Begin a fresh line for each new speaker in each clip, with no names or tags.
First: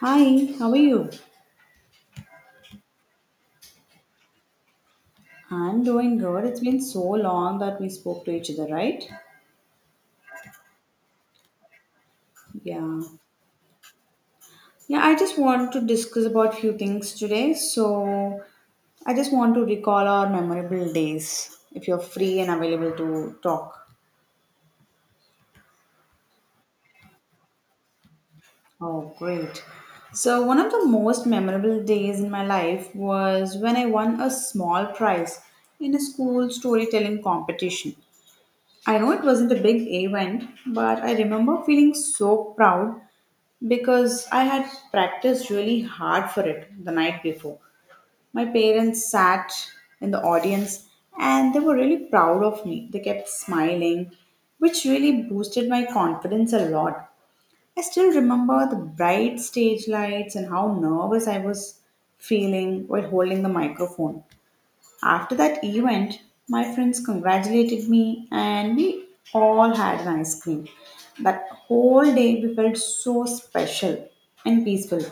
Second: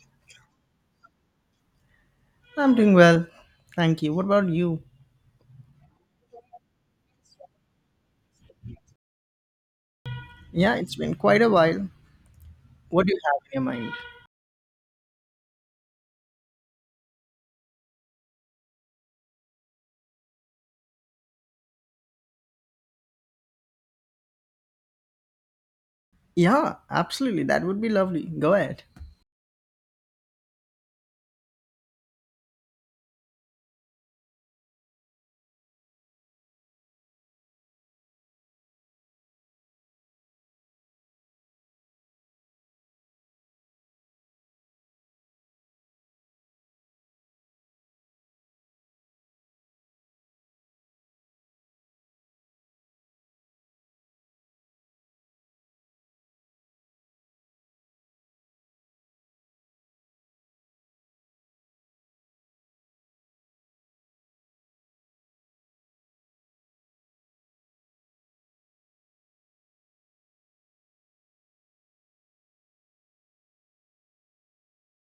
Hi, how are you?
I'm doing well. Thank you. What about you?
I'm doing good. It's been so long that we spoke to each other, right?
Yeah, it's been quite a while.
Yeah.
What do you have in your mind?
Yeah, I just want to discuss about few things today. So, I just want to recall our memorable days if you're free and available to talk.
Yeah, absolutely. That would be lovely. Go ahead.
Oh, great. So, one of the most memorable days in my life was when I won a small prize in a school storytelling competition. I know it wasn't a big event, but I remember feeling so proud because I had practiced really hard for it the night before. My parents sat in the audience and they were really proud of me. They kept smiling, which really boosted my confidence a lot. I still remember the bright stage lights and how nervous I was feeling while holding the microphone. After that event, my friends congratulated me and we all had an ice cream. That whole day we felt so special and peaceful.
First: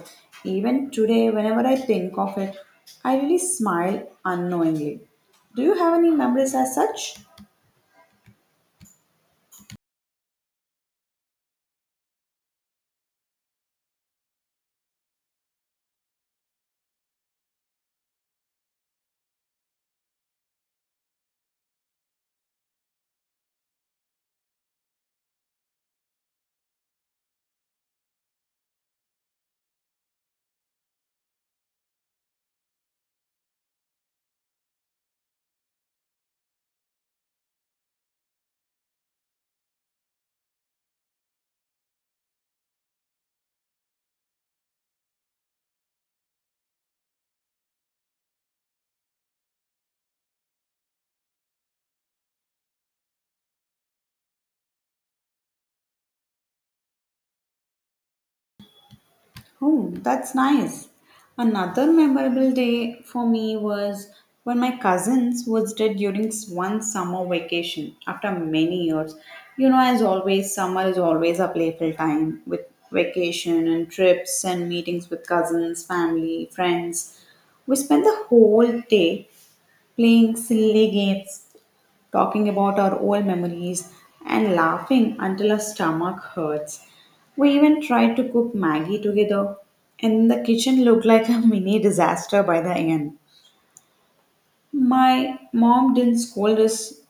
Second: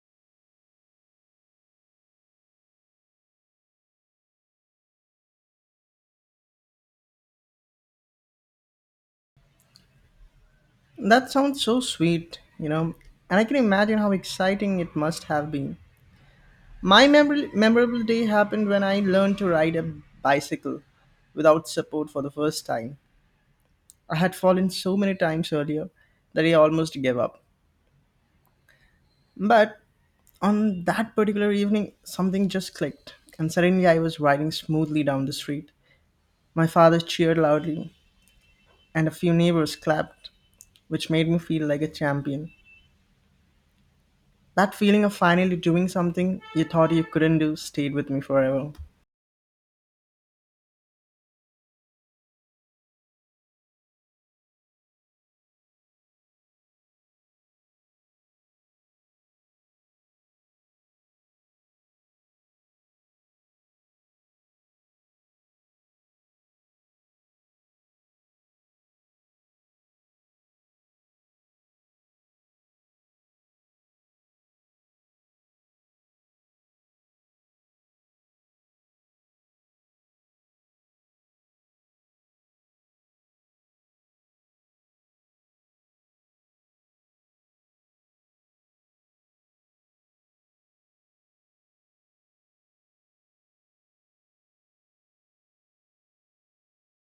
Even today, whenever I think of it, I really smile unknowingly. Do you have any memories as such?
That sounds so sweet, you know, and I can imagine how exciting it must have been. My memorable day happened when I learned to ride a bicycle without support for the first time. I had fallen so many times earlier that I almost gave up. But on that particular evening, something just clicked, and suddenly I was riding smoothly down the street. My father cheered loudly, and a few neighbors clapped, which made me feel like a champion. That feeling of finally doing something you thought you couldn't do stayed with me forever.
Oh, that's nice. Another memorable day for me was when my cousins visited during one summer vacation after many years. You know, as always, summer is always a playful time with vacation and trips and meetings with cousins, family, friends. We spent the whole day playing silly games talking about our old memories, and laughing until our stomach hurts. We even tried to cook Maggie together, and the kitchen looked like a mini disaster by the end. My mom didn't scold us,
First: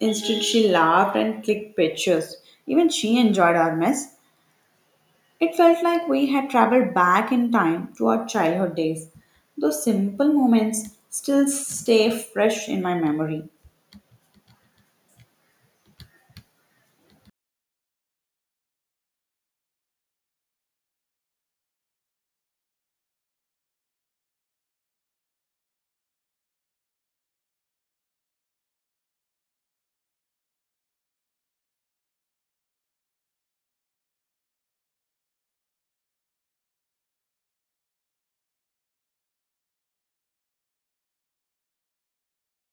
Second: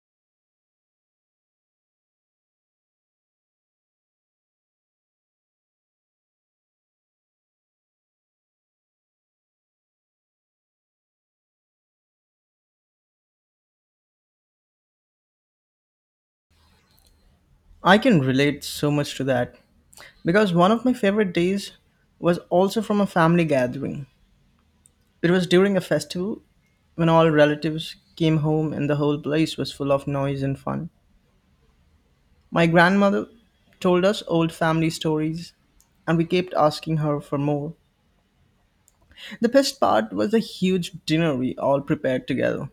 instead, she laughed and clicked pictures. Even she enjoyed our mess. It felt like we had traveled back in time to our childhood days. Those simple moments still stay fresh in my memory.
I can relate so much to that because one of my favorite days was also from a family gathering. It was during a festival when all relatives came home and the whole place was full of noise and fun. My grandmother told us old family stories, and we kept asking her for more. The best part was the huge dinner we all prepared together.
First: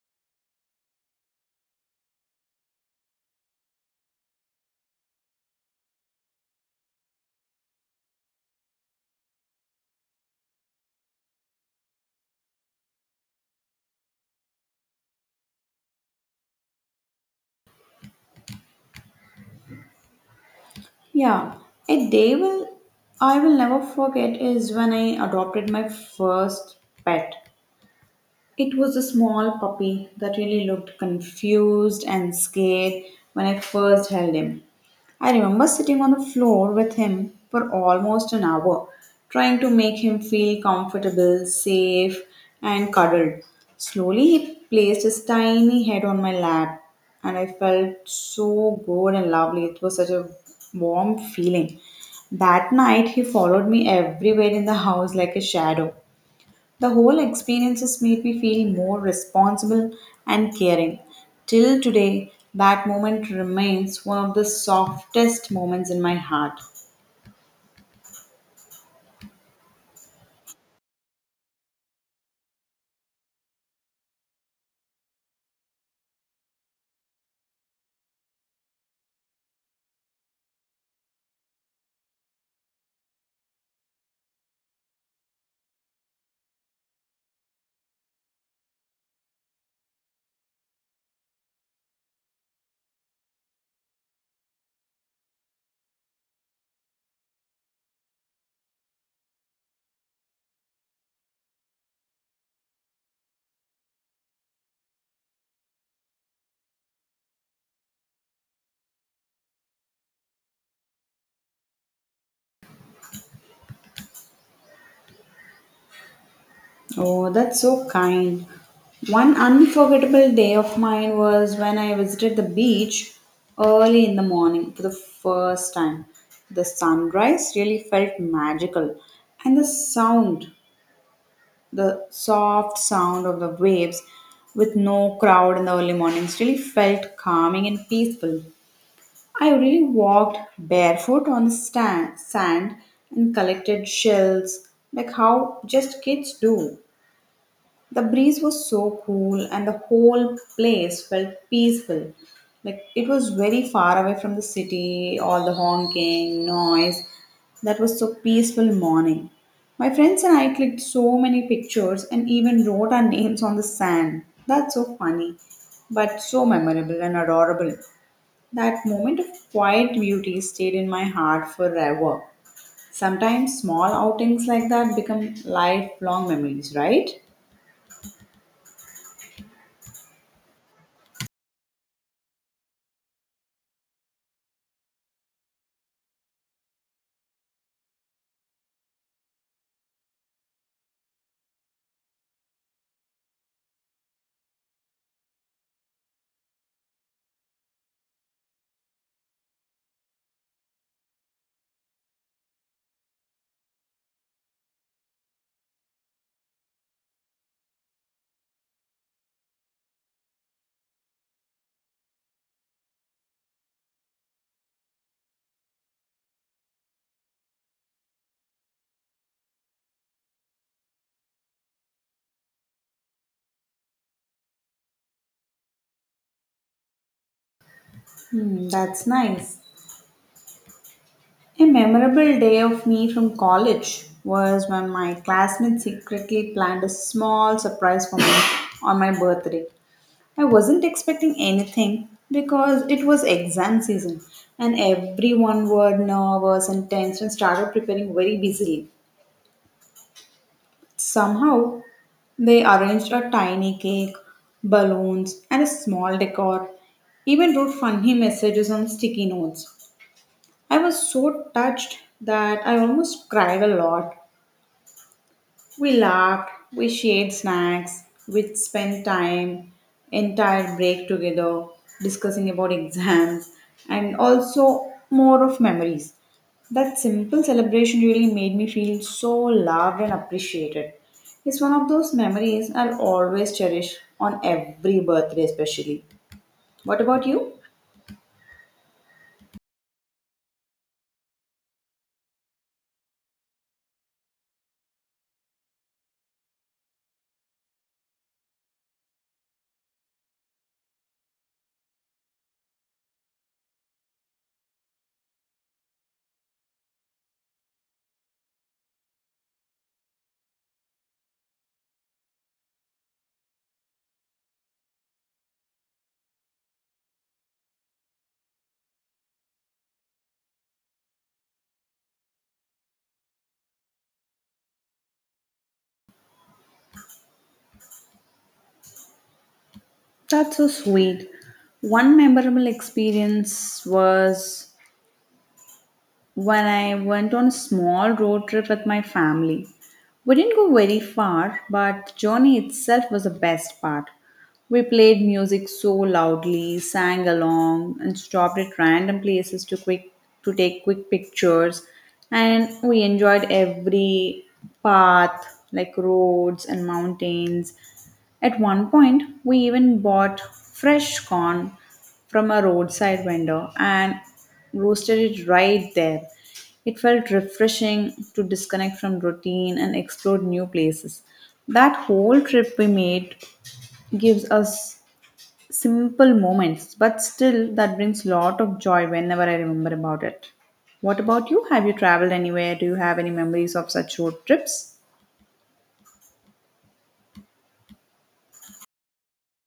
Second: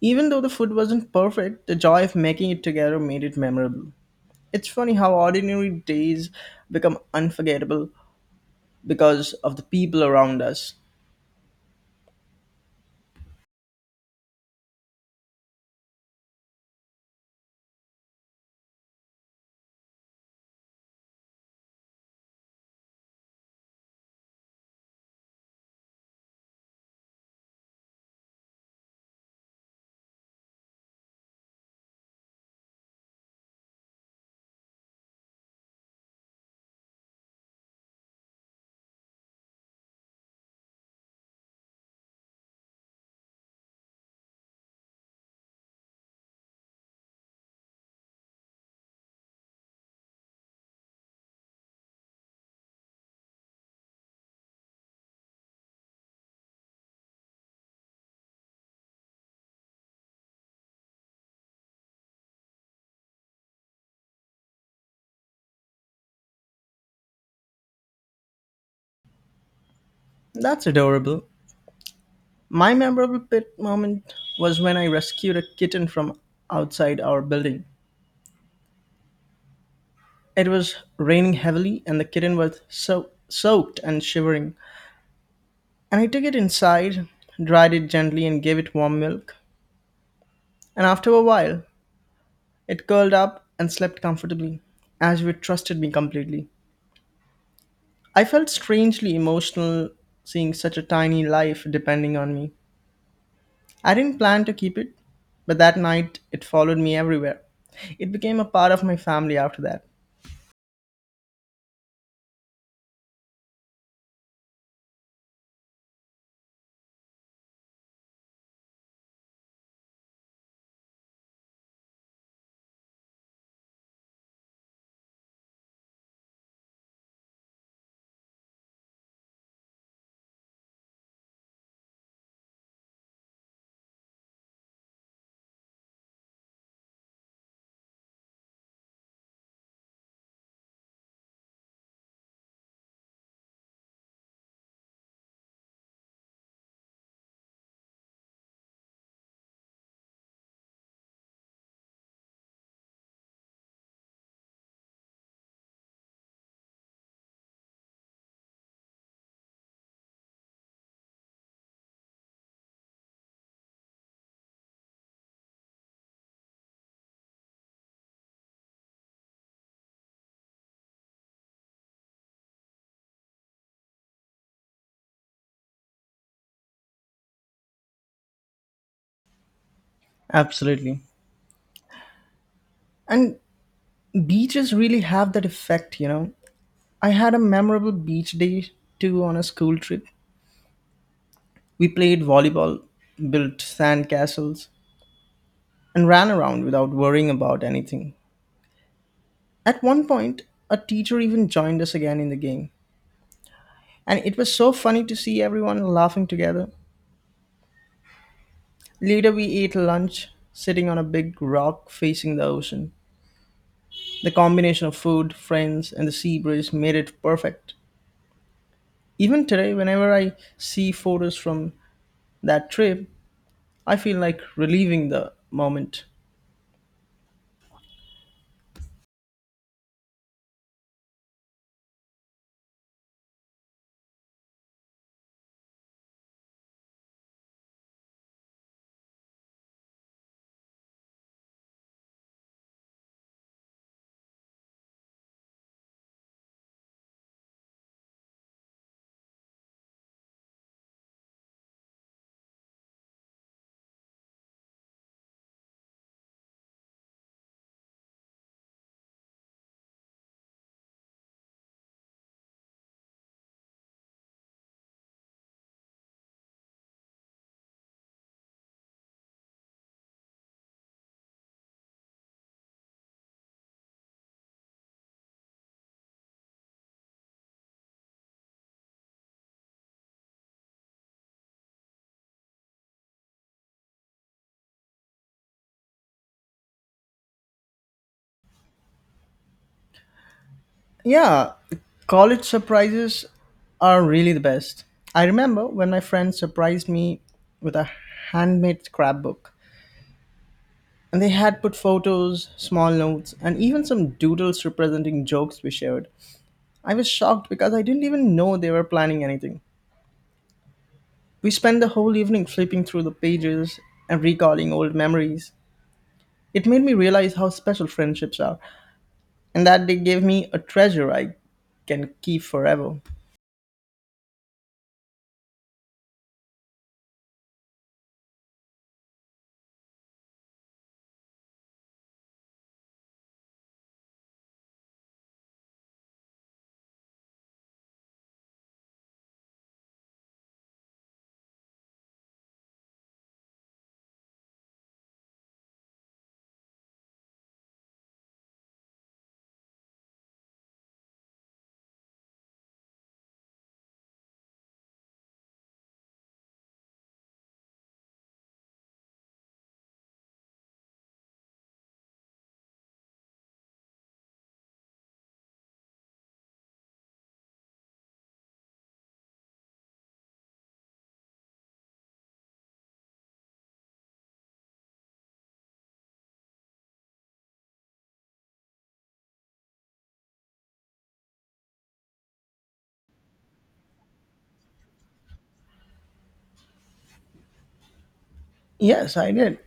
Even though the food wasn't perfect, the joy of making it together made it memorable. It's funny how ordinary days become unforgettable because of the people around us.
Yeah, a day will I will never forget is when I adopted my first pet. It was a small puppy that really looked confused and scared when I first held him. I remember sitting on the floor with him for almost an hour, trying to make him feel comfortable, safe, and cuddled. Slowly, he placed his tiny head on my lap, and I felt so good and lovely. It was such a warm feeling. That night, he followed me everywhere in the house like a shadow. The whole experiences made me feel more responsible and caring. Till today, that moment remains one of the softest moments in my heart.
That's adorable. My memorable pet moment was when I rescued a kitten from outside our building. It was raining heavily, and the kitten was so soaked and shivering. And I took it inside, dried it gently, and gave it warm milk. And after a while, it curled up and slept comfortably, as if it trusted me completely. I felt strangely emotional seeing such a tiny life depending on me. I didn't plan to keep it, but that night it followed me everywhere. It became a part of my family after that.
Oh, that's so kind. One unforgettable day of mine was when I visited the beach early in the morning for the first time. The sunrise really felt magical, and the soft sound of the waves with no crowd in the early mornings really felt calming and peaceful. I really walked barefoot on the sand and collected shells like how just kids do. The breeze was so cool, and the whole place felt peaceful. Like it was very far away from the city, all the honking, noise. That was so peaceful morning. My friends and I clicked so many pictures and even wrote our names on the sand. That's so funny, but so memorable and adorable. That moment of quiet beauty stayed in my heart forever. Sometimes small outings like that become lifelong memories, right?
Absolutely. And beaches really have that effect, you know. I had a memorable beach day too on a school trip. We played volleyball, built sand castles, and ran around without worrying about anything. At one point, a teacher even joined us again in the game, and it was so funny to see everyone laughing together. Later, we ate lunch sitting on a big rock facing the ocean. The combination of food, friends, and the sea breeze made it perfect. Even today, whenever I see photos from that trip, I feel like reliving the moment.
Hmm, that's nice. A memorable day of me from college was when my classmates secretly planned a small surprise for me on my birthday. I wasn't expecting anything because it was exam season and everyone were nervous and tense and started preparing very busily. Somehow, they arranged a tiny cake, balloons, and a small decor, even wrote funny messages on sticky notes. I was so touched that I almost cried a lot. We laughed, we shared snacks, we spent time, entire break together, discussing about exams and also more of memories. That simple celebration really made me feel so loved and appreciated. It's one of those memories I'll always cherish on every birthday, especially. What about you?
Yeah, college surprises are really the best. I remember when my friend surprised me with a handmade scrapbook, and they had put photos, small notes, and even some doodles representing jokes we shared. I was shocked because I didn't even know they were planning anything. We spent the whole evening flipping through the pages and recalling old memories. It made me realize how special friendships are, and that they gave me a treasure I can keep forever.
That's so sweet. One memorable experience was when I went on a small road trip with my family. We didn't go very far, but the journey itself was the best part. We played music so loudly, sang along, and stopped at random places to quick to take quick pictures. And we enjoyed every path, like roads and mountains. At one point, we even bought fresh corn from a roadside vendor and roasted it right there. It felt refreshing to disconnect from routine and explore new places. That whole trip we made gives us simple moments, but still that brings lot of joy whenever I remember about it. What about you? Have you traveled anywhere? Do you have any memories of such road trips?
Yes, I did.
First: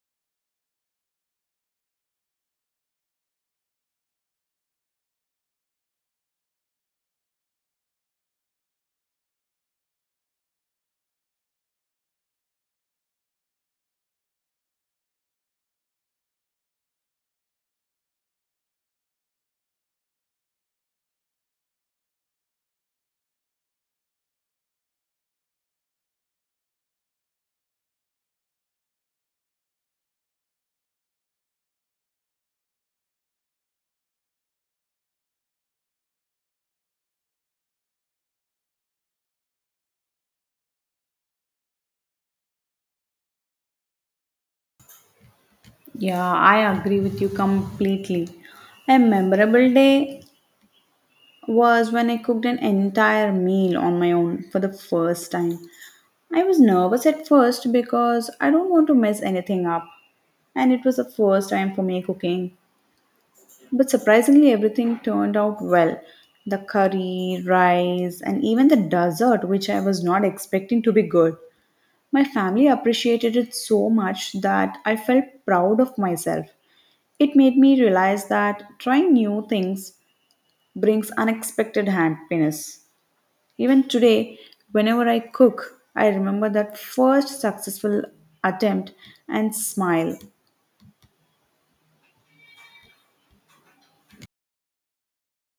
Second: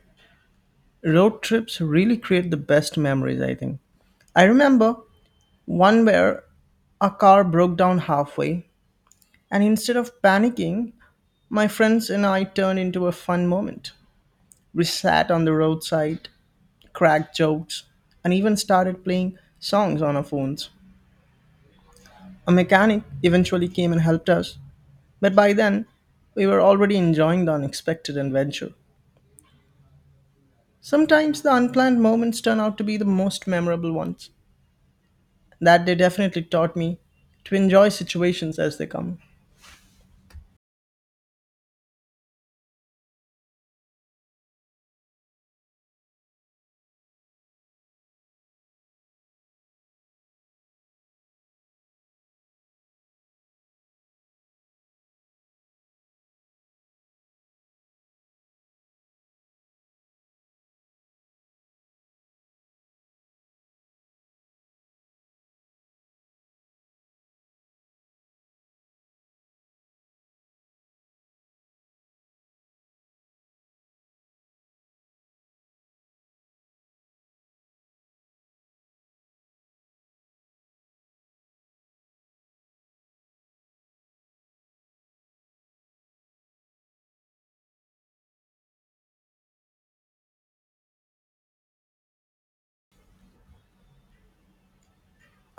Road trips really create the best memories, I think. I remember one where a car broke down halfway, and instead of panicking, my friends and I turned into a fun moment. We sat on the roadside, cracked jokes, and even started playing songs on our phones. A mechanic eventually came and helped us, but by then, we were already enjoying the unexpected adventure. Sometimes the unplanned moments turn out to be the most memorable ones. That they definitely taught me to enjoy situations as they come.
Yeah, I agree with you completely. A memorable day was when I cooked an entire meal on my own for the first time. I was nervous at first because I don't want to mess anything up, and it was the first time for me cooking. But surprisingly, everything turned out well. The curry, rice, and even the dessert, which I was not expecting to be good. My family appreciated it so much that I felt proud of myself. It made me realize that trying new things brings unexpected happiness. Even today, whenever I cook, I remember that first successful attempt and smile.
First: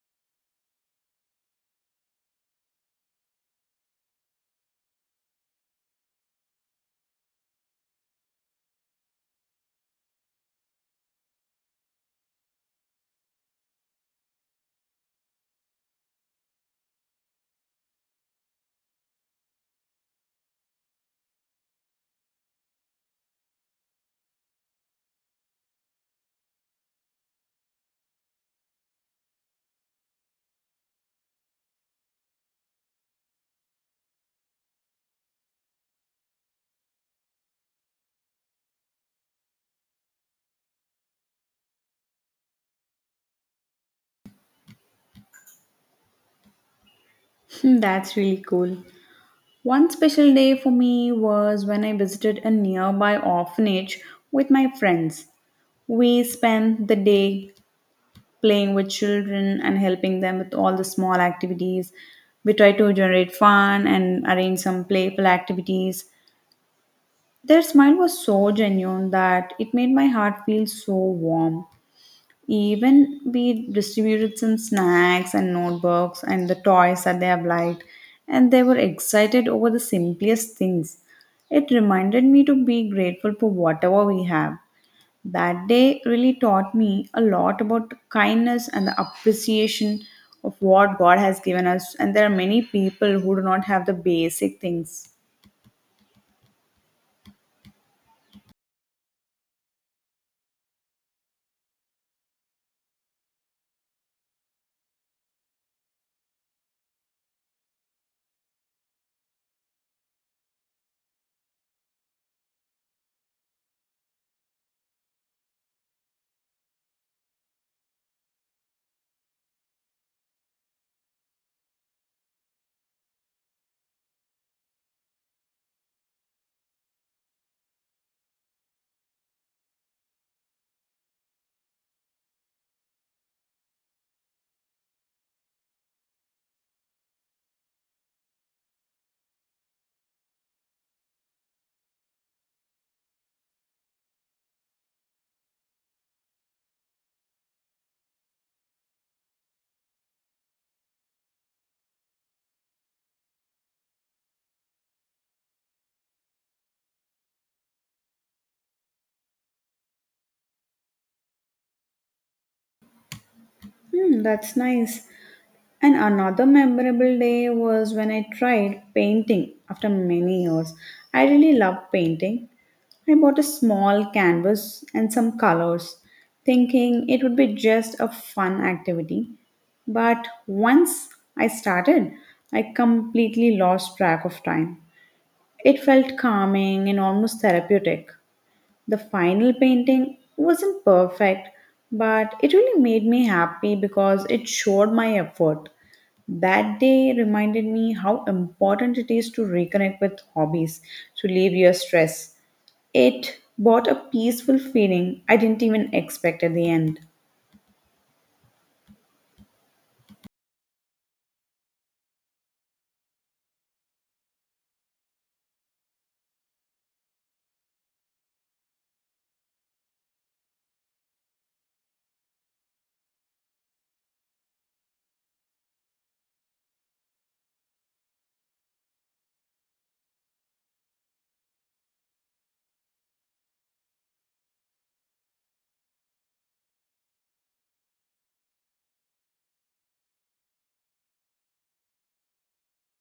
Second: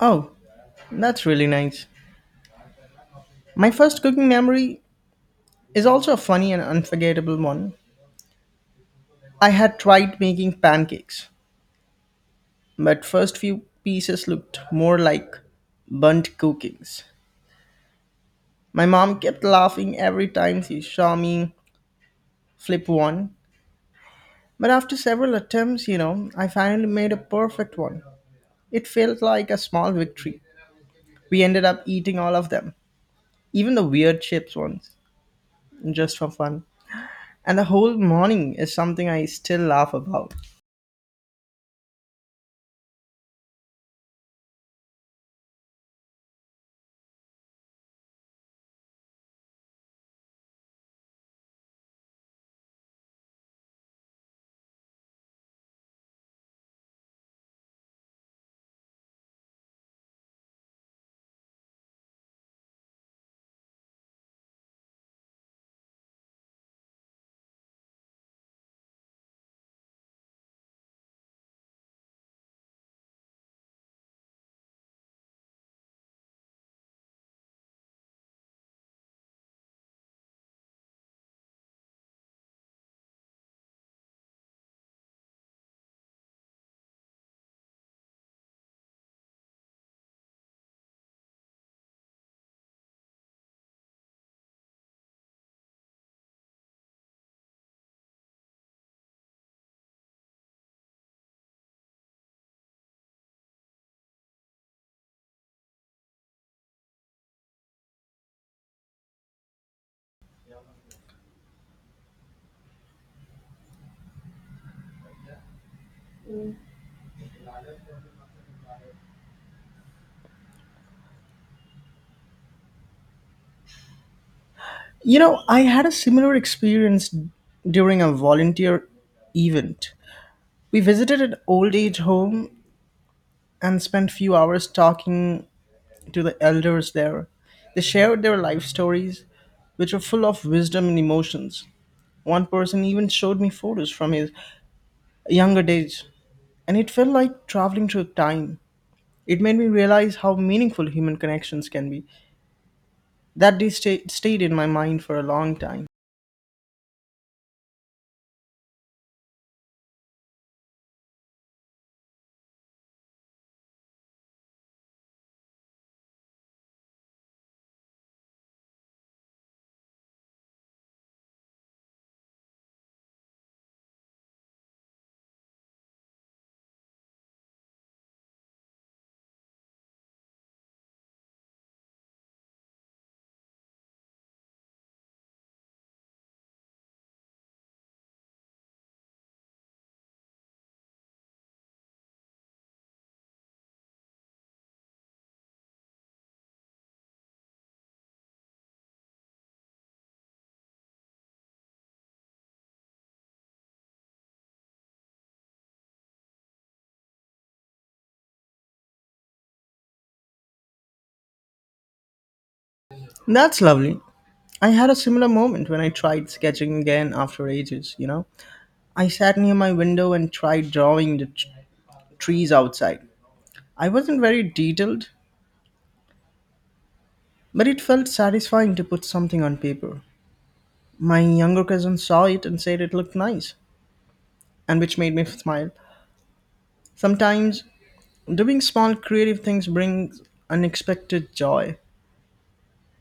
Oh, that's really nice. My first cooking memory is also a funny and unforgettable one. I had tried making pancakes, but first few pieces looked more like burnt cookies. My mom kept laughing every time she saw me flip one, but after several attempts, you know, I finally made a perfect one. It felt like a small victory. We ended up eating all of them, even the weird chips ones, just for fun. And the whole morning is something I still laugh about.
Hmm, that's really cool. One special day for me was when I visited a nearby orphanage with my friends. We spent the day playing with children and helping them with all the small activities. We tried to generate fun and arrange some playful activities. Their smile was so genuine that it made my heart feel so warm. Even we distributed some snacks and notebooks and the toys that they have liked, and they were excited over the simplest things. It reminded me to be grateful for whatever we have. That day really taught me a lot about kindness and the appreciation of what God has given us, and there are many people who do not have the basic things.
You know, I had a similar experience during a volunteer event. We visited an old age home and spent few hours talking to the elders there. They shared their life stories, which were full of wisdom and emotions. One person even showed me photos from his younger days, and it felt like traveling through time. It made me realize how meaningful human connections can be. That day stayed in my mind for a long time.
Hmm, that's nice. And another memorable day was when I tried painting after many years. I really love painting. I bought a small canvas and some colors, thinking it would be just a fun activity. But once I started, I completely lost track of time. It felt calming and almost therapeutic. The final painting wasn't perfect, but it really made me happy because it showed my effort. That day reminded me how important it is to reconnect with hobbies to relieve your stress. It brought a peaceful feeling I didn't even expect at the end.
That's lovely. I had a similar moment when I tried sketching again after ages, you know. I sat near my window and tried drawing the trees outside. I wasn't very detailed, but it felt satisfying to put something on paper. My younger cousin saw it and said it looked nice, and which made me smile. Sometimes doing small creative things brings unexpected joy.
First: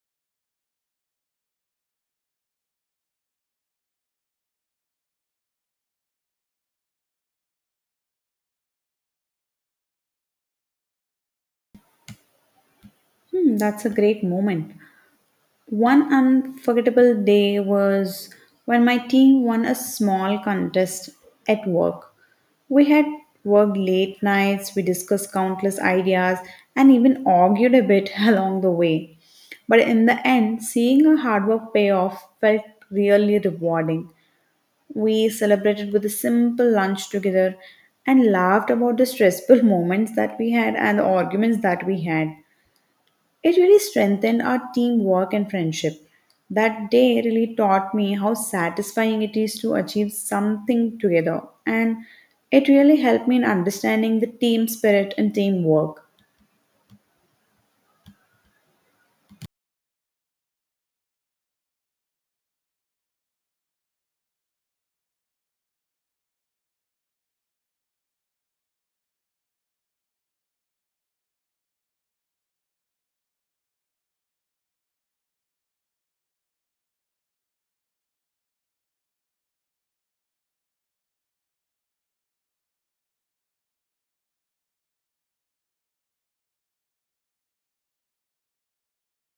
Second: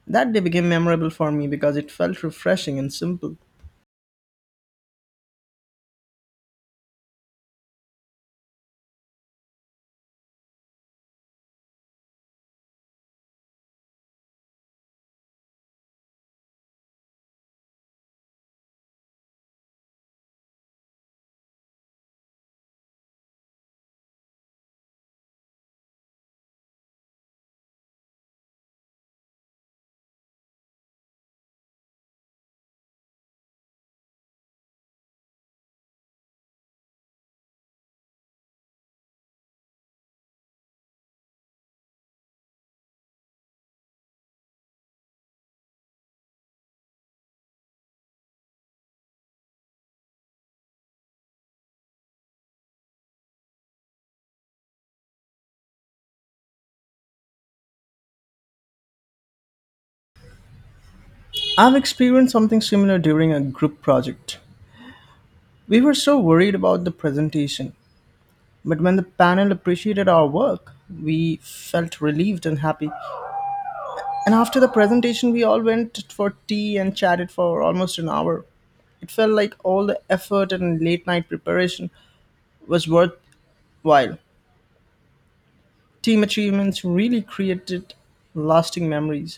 That day became memorable for me because it felt refreshing and simple.
Hmm, that's a great moment. One unforgettable day was when my team won a small contest at work. We had worked late nights, we discussed countless ideas, and even argued a bit along the way. But in the end, seeing our hard work pay off felt really rewarding. We celebrated with a simple lunch together and laughed about the stressful moments that we had and the arguments that we had. It really strengthened our teamwork and friendship. That day really taught me how satisfying it is to achieve something together, and it really helped me in understanding the team spirit and teamwork.
I've experienced something similar during a group project. We were so worried about the presentation, but when the panel appreciated our work, we felt relieved and happy. And after the presentation, we all went for tea and chatted for almost an hour. It felt like all the effort and late night preparation was worthwhile. Team achievements really created lasting memories,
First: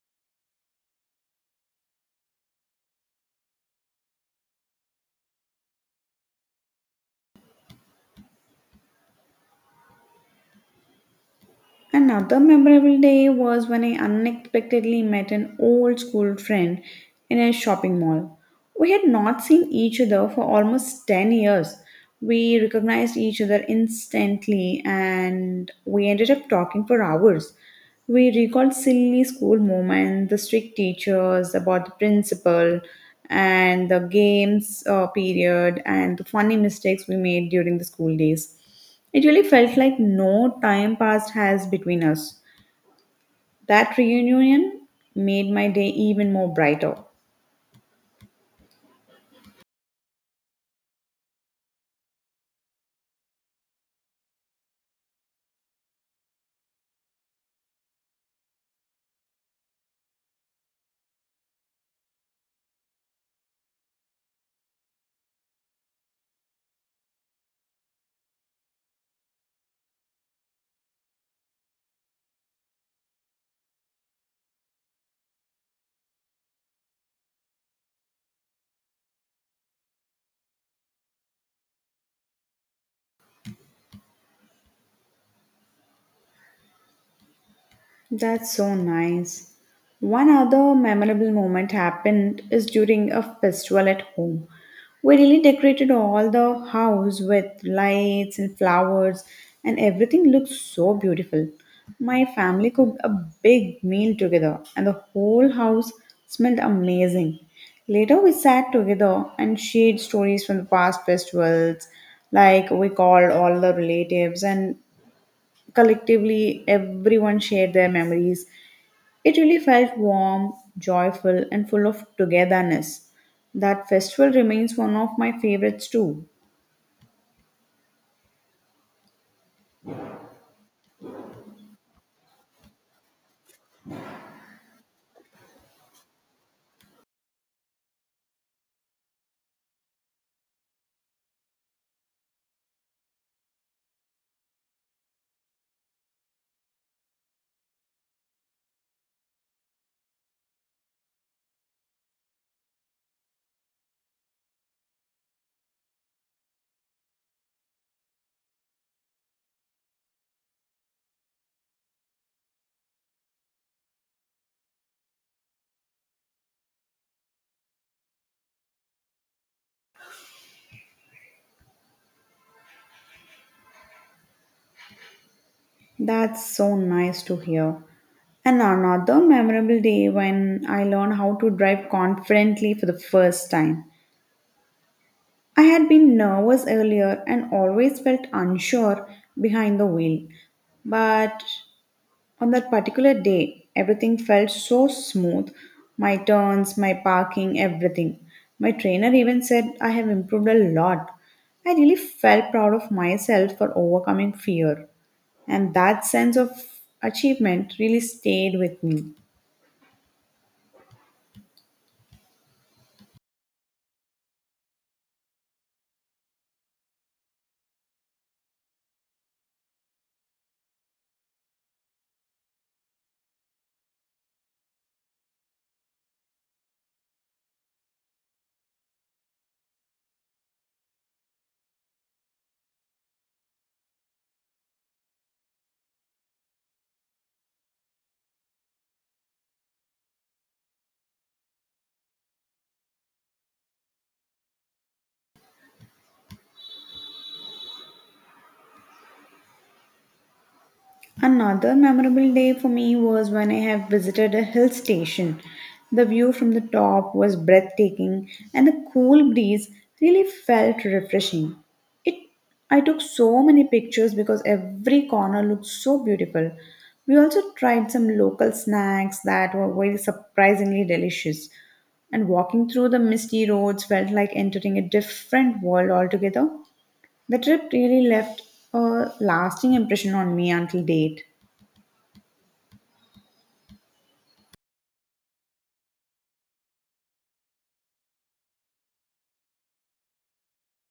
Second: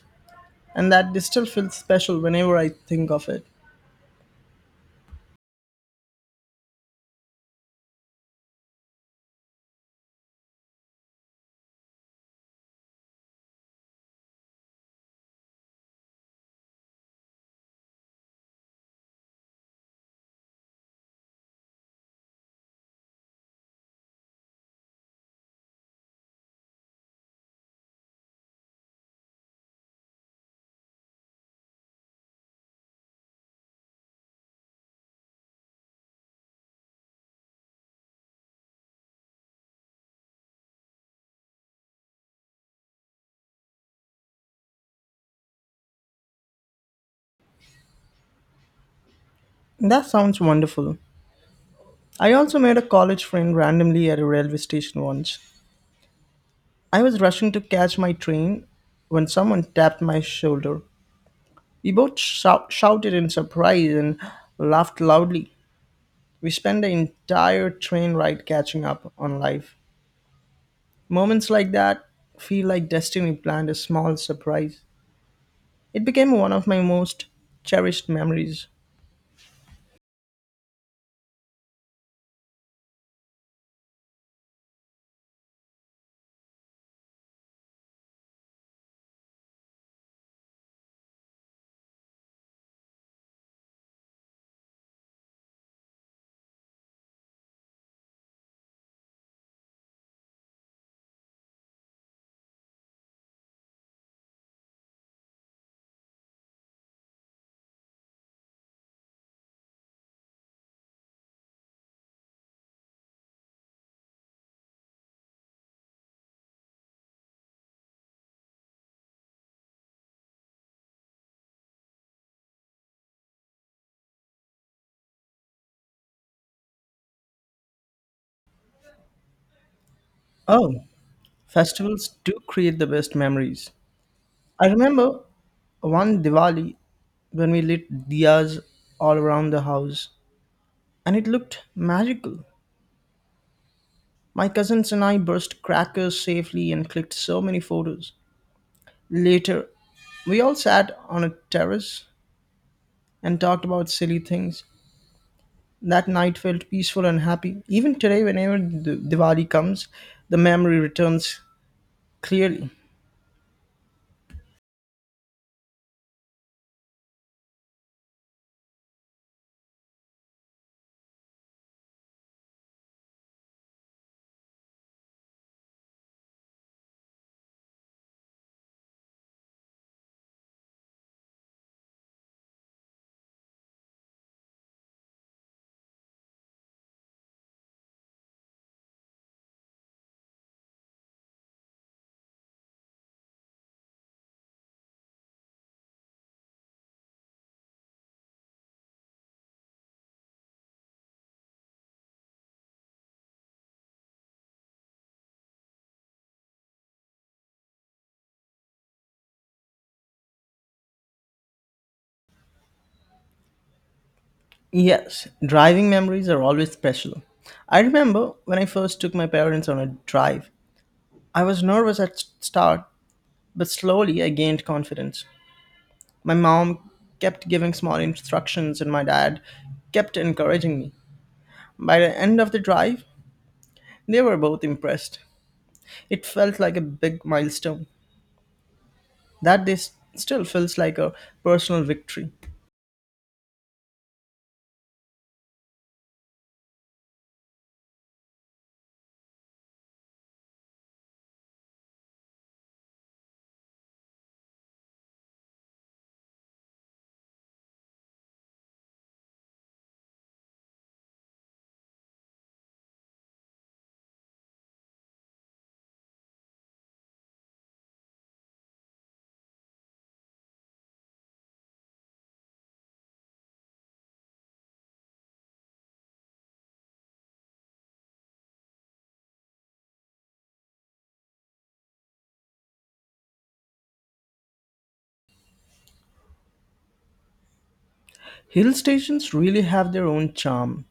and that still feels special whenever I think of it.
Another memorable day was when I unexpectedly met an old school friend in a shopping mall. We had not seen each other for almost 10 years. We recognized each other instantly and we ended up talking for hours. We recalled silly school moments, the strict teachers, about the principal, and the games period, and the funny mistakes we made during the school days. It really felt like no time passed has between us. That reunion made my day even more brighter.
That sounds wonderful. I also made a college friend randomly at a railway station once. I was rushing to catch my train when someone tapped my shoulder. We both shouted in surprise and laughed loudly. We spent the entire train ride catching up on life. Moments like that feel like destiny planned a small surprise. It became one of my most cherished memories.
That's so nice. One other memorable moment happened is during a festival at home. We really decorated all the house with lights and flowers, and everything looked so beautiful. My family cooked a big meal together, and the whole house smelled amazing. Later, we sat together and shared stories from the past festivals, like we called all the relatives and collectively everyone shared their memories it really felt warm, joyful, and full of togetherness. That festival remains one of my favorites too.
Oh, festivals do create the best memories. I remember one Diwali when we lit diyas all around the house and it looked magical. My cousins and I burst crackers safely and clicked so many photos. Later, we all sat on a terrace and talked about silly things. That night felt peaceful and happy. Even today, whenever the Diwali comes, the memory returns clearly.
That's so nice to hear. And another memorable day when I learned how to drive confidently for the first time. I had been nervous earlier and always felt unsure behind the wheel. But on that particular day, everything felt so smooth my turns, my parking, everything. My trainer even said I have improved a lot. I really felt proud of myself for overcoming fear, and that sense of achievement really stayed with me.
Yes, driving memories are always special. I remember when I first took my parents on a drive. I was nervous at start, but slowly I gained confidence. My mom kept giving small instructions and my dad kept encouraging me. By the end of the drive, they were both impressed. It felt like a big milestone. That this still feels like a personal victory.
Another memorable day for me was when I have visited a hill station. The view from the top was breathtaking and the cool breeze really felt refreshing. It I took so many pictures because every corner looked so beautiful. We also tried some local snacks that were very surprisingly delicious. And walking through the misty roads felt like entering a different world altogether. The trip really left a lasting impression on me until date.
Hill stations really have their own charm.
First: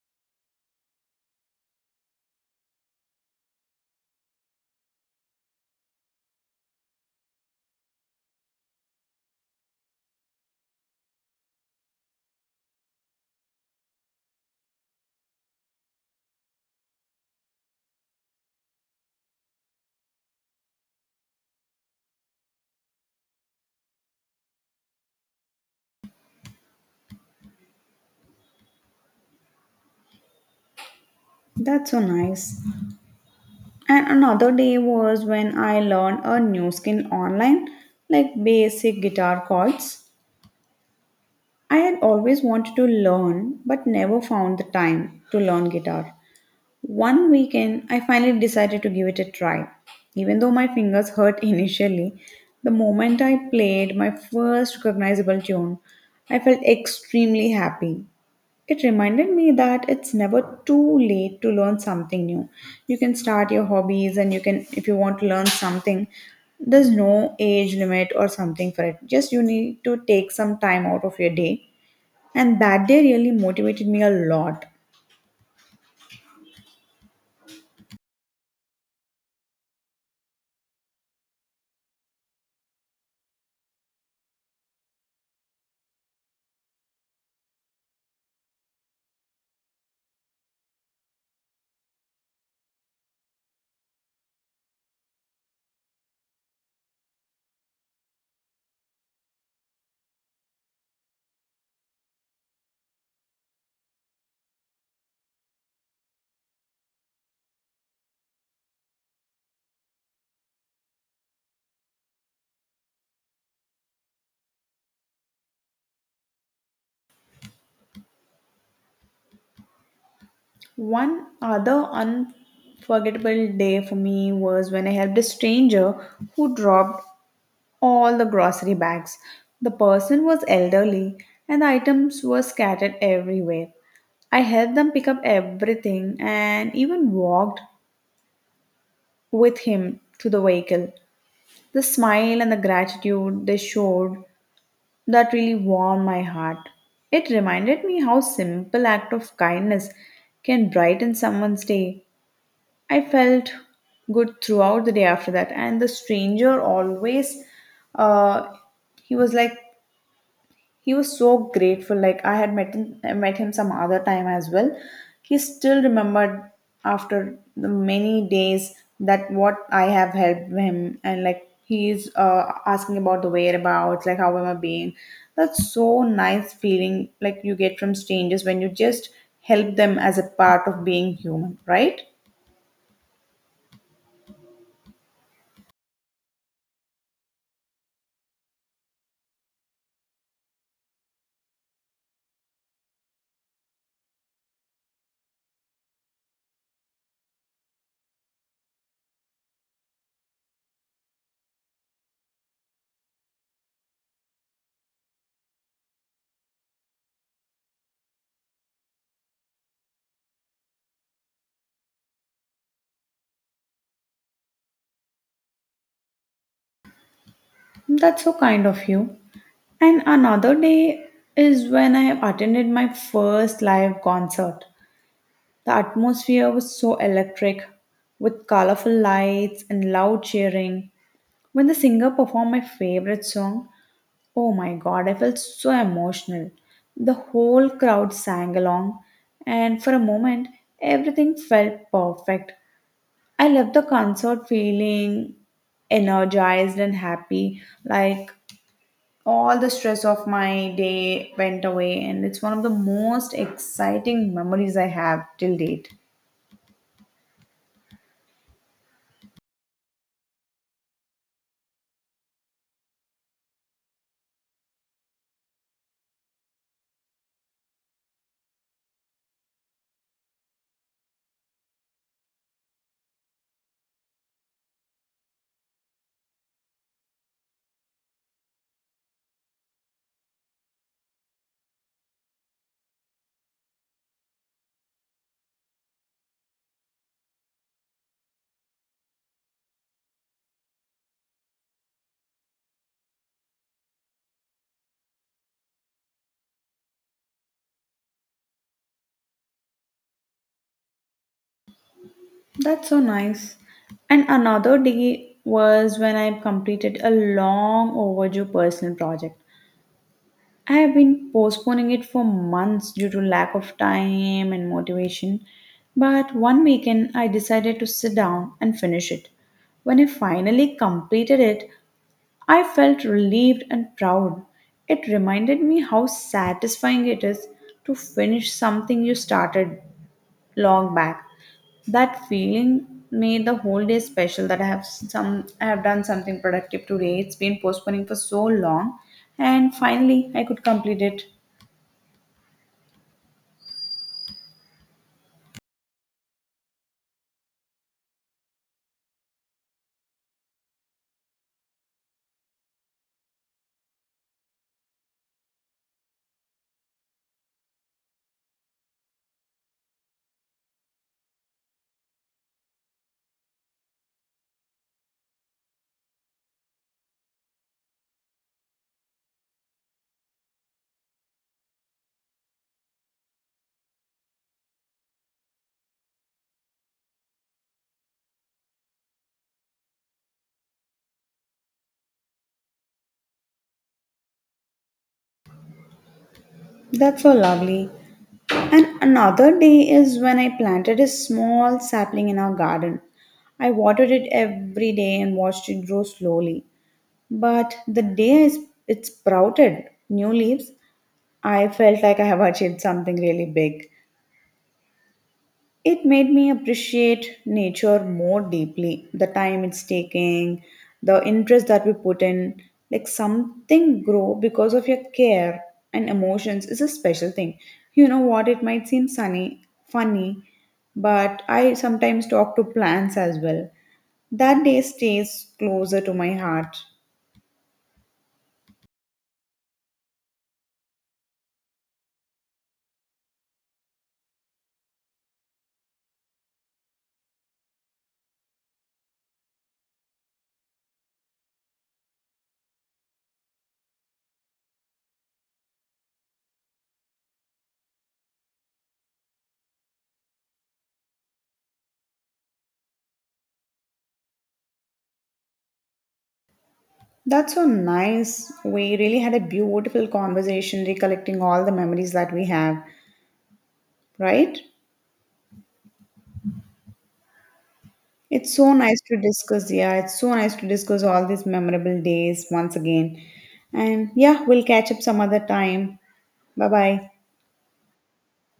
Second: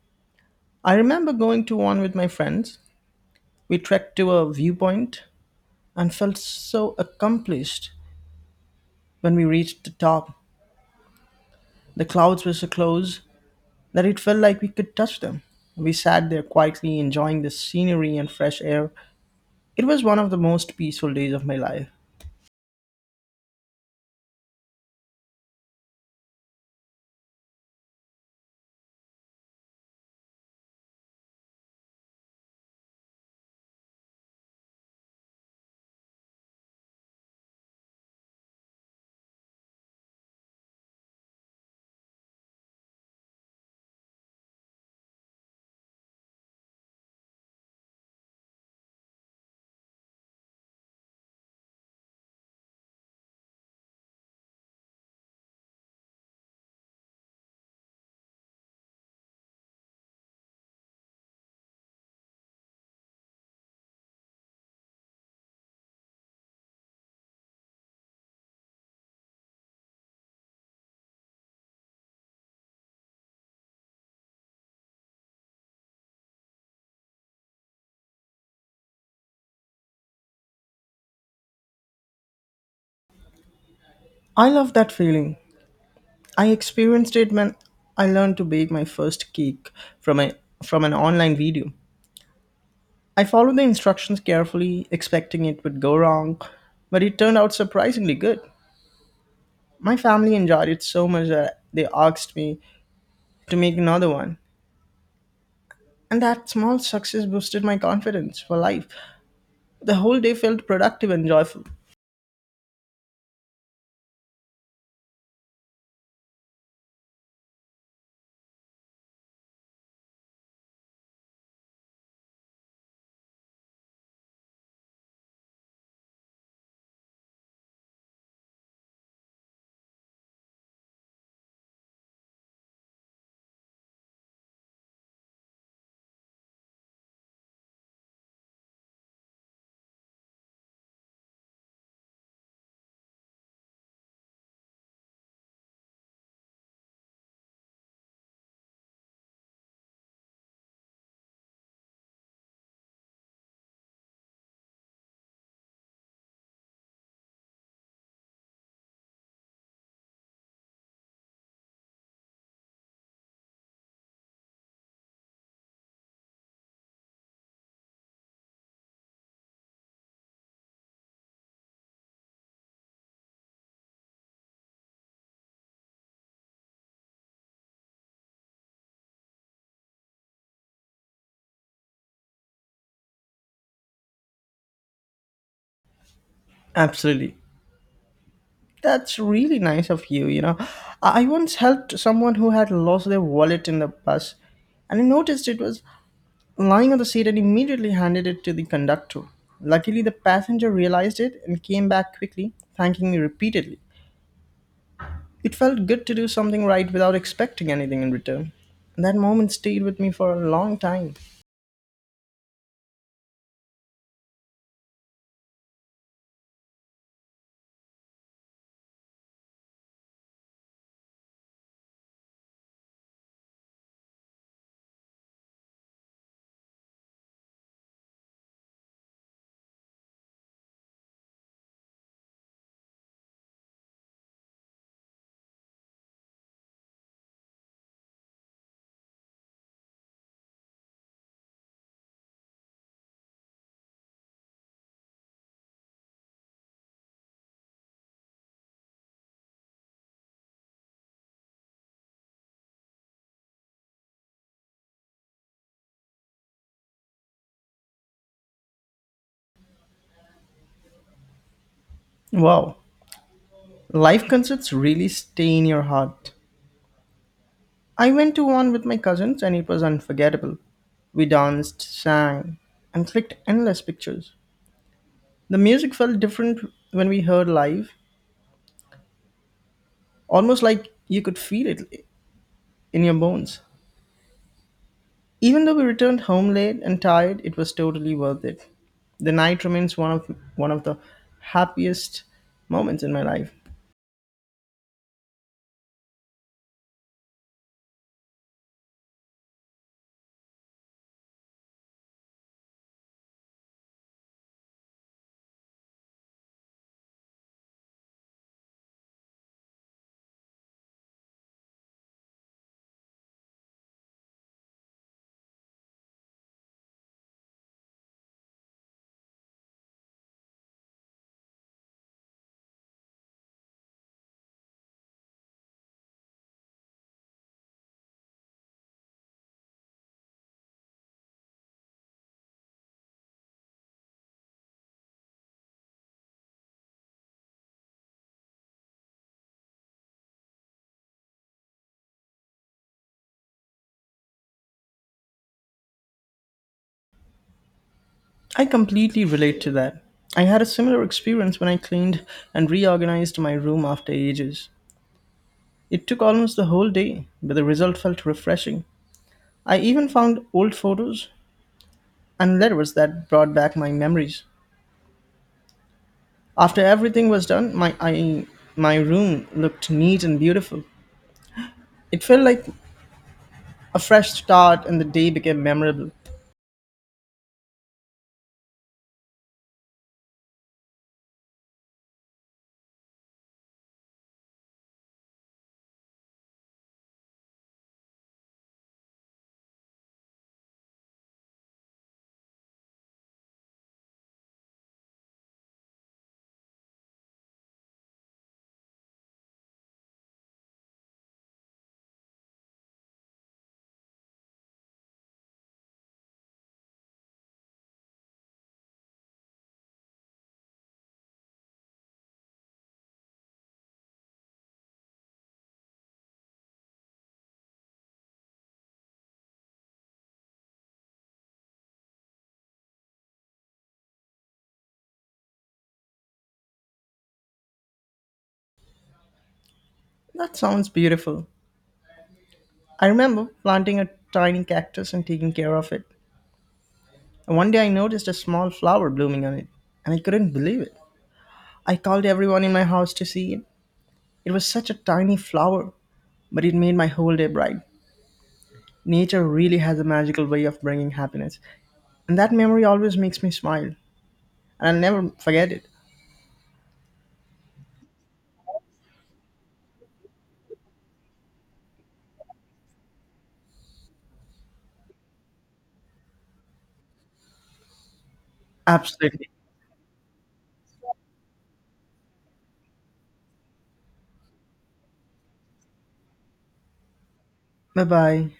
I remember going to one with my friends. We trekked to a viewpoint and felt so accomplished when we reached the top. The clouds were so close that it felt like we could touch them. We sat there quietly enjoying the scenery and fresh air. It was one of the most peaceful days of my life.
That's so nice. And another day was when I learned a new skill online, like basic guitar chords. I had always wanted to learn but never found the time to learn guitar. One weekend, I finally decided to give it a try. Even though my fingers hurt initially, the moment I played my first recognizable tune, I felt extremely happy. It reminded me that it's never too late to learn something new. You can start your hobbies, and you can, if you want to learn something, there's no age limit or something for it. Just you need to take some time out of your day. And that day really motivated me a lot.
I love that feeling. I experienced it when I learned to bake my first cake from a from an online video. I followed the instructions carefully, expecting it would go wrong, but it turned out surprisingly good. My family enjoyed it so much that they asked me to make another one. And that small success boosted my confidence for life. The whole day felt productive and joyful.
One other unforgettable day for me was when I helped a stranger who dropped all the grocery bags. The person was elderly and the items were scattered everywhere. I helped them pick up everything and even walked with him to the vehicle. The smile and the gratitude they showed that really warmed my heart. It reminded me how simple act of kindness can brighten someone's day. I felt good throughout the day after that. And the stranger always, uh, he was like, he was so grateful. Like I had met him some other time as well. He still remembered after the many days that what I have helped him, and like he's asking about the whereabouts, like how am I being. That's so nice feeling like you get from strangers when you just help them as a part of being human, right?
Absolutely. That's really nice of you, you know. I once helped someone who had lost their wallet in the bus and I noticed it was lying on the seat and immediately handed it to the conductor. Luckily the passenger realized it and came back quickly, thanking me repeatedly. It felt good to do something right without expecting anything in return. That moment stayed with me for a long time.
That's so kind of you. And another day is when I attended my first live concert. The atmosphere was so electric with colorful lights and loud cheering. When the singer performed my favorite song, oh my god, I felt so emotional. The whole crowd sang along, and for a moment, everything felt perfect. I left the concert feeling energized and happy, like all the stress of my day went away, and it's one of the most exciting memories I have till date.
Wow. Life concepts really stay in your heart. I went to one with my cousins and it was unforgettable. We danced, sang, and clicked endless pictures. The music felt different when we heard live, almost like you could feel it in your bones. Even though we returned home late and tired, it was totally worth it. The night remains one of the happiest moments in my life.
That's so nice. And another day was when I completed a long overdue personal project. I have been postponing it for months due to lack of time and motivation, but one weekend I decided to sit down and finish it. When I finally completed it, I felt relieved and proud. It reminded me how satisfying it is to finish something you started long back. That feeling made the whole day special, that I have some, I have done something productive today. It's been postponing for so long and finally I could complete it.
I completely relate to that. I had a similar experience when I cleaned and reorganized my room after ages. It took almost the whole day, but the result felt refreshing. I even found old photos and letters that brought back my memories. After everything was done, my room looked neat and beautiful. It felt like a fresh start and the day became memorable.
That's so lovely. And another day is when I planted a small sapling in our garden. I watered it every day and watched it grow slowly. But the day it sprouted new leaves, I felt like I have achieved something really big. It made me appreciate nature more deeply, the time it's taking, the interest that we put in. Like something grow because of your care and emotions is a special thing. You know what? It might seem sunny, funny, but I sometimes talk to plants as well. That day stays closer to my heart.
That sounds beautiful. I remember planting a tiny cactus and taking care of it. And one day I noticed a small flower blooming on it, and I couldn't believe it. I called everyone in my house to see it. It was such a tiny flower, but it made my whole day bright. Nature really has a magical way of bringing happiness, and that memory always makes me smile, and I'll never forget it.
That's so nice. We really had a beautiful conversation recollecting all the memories that we have, right? It's so nice to
Absolutely.
discuss. Yeah, it's so nice to discuss all these memorable days once again. And yeah, we'll catch up some other time. Bye bye.
Bye bye.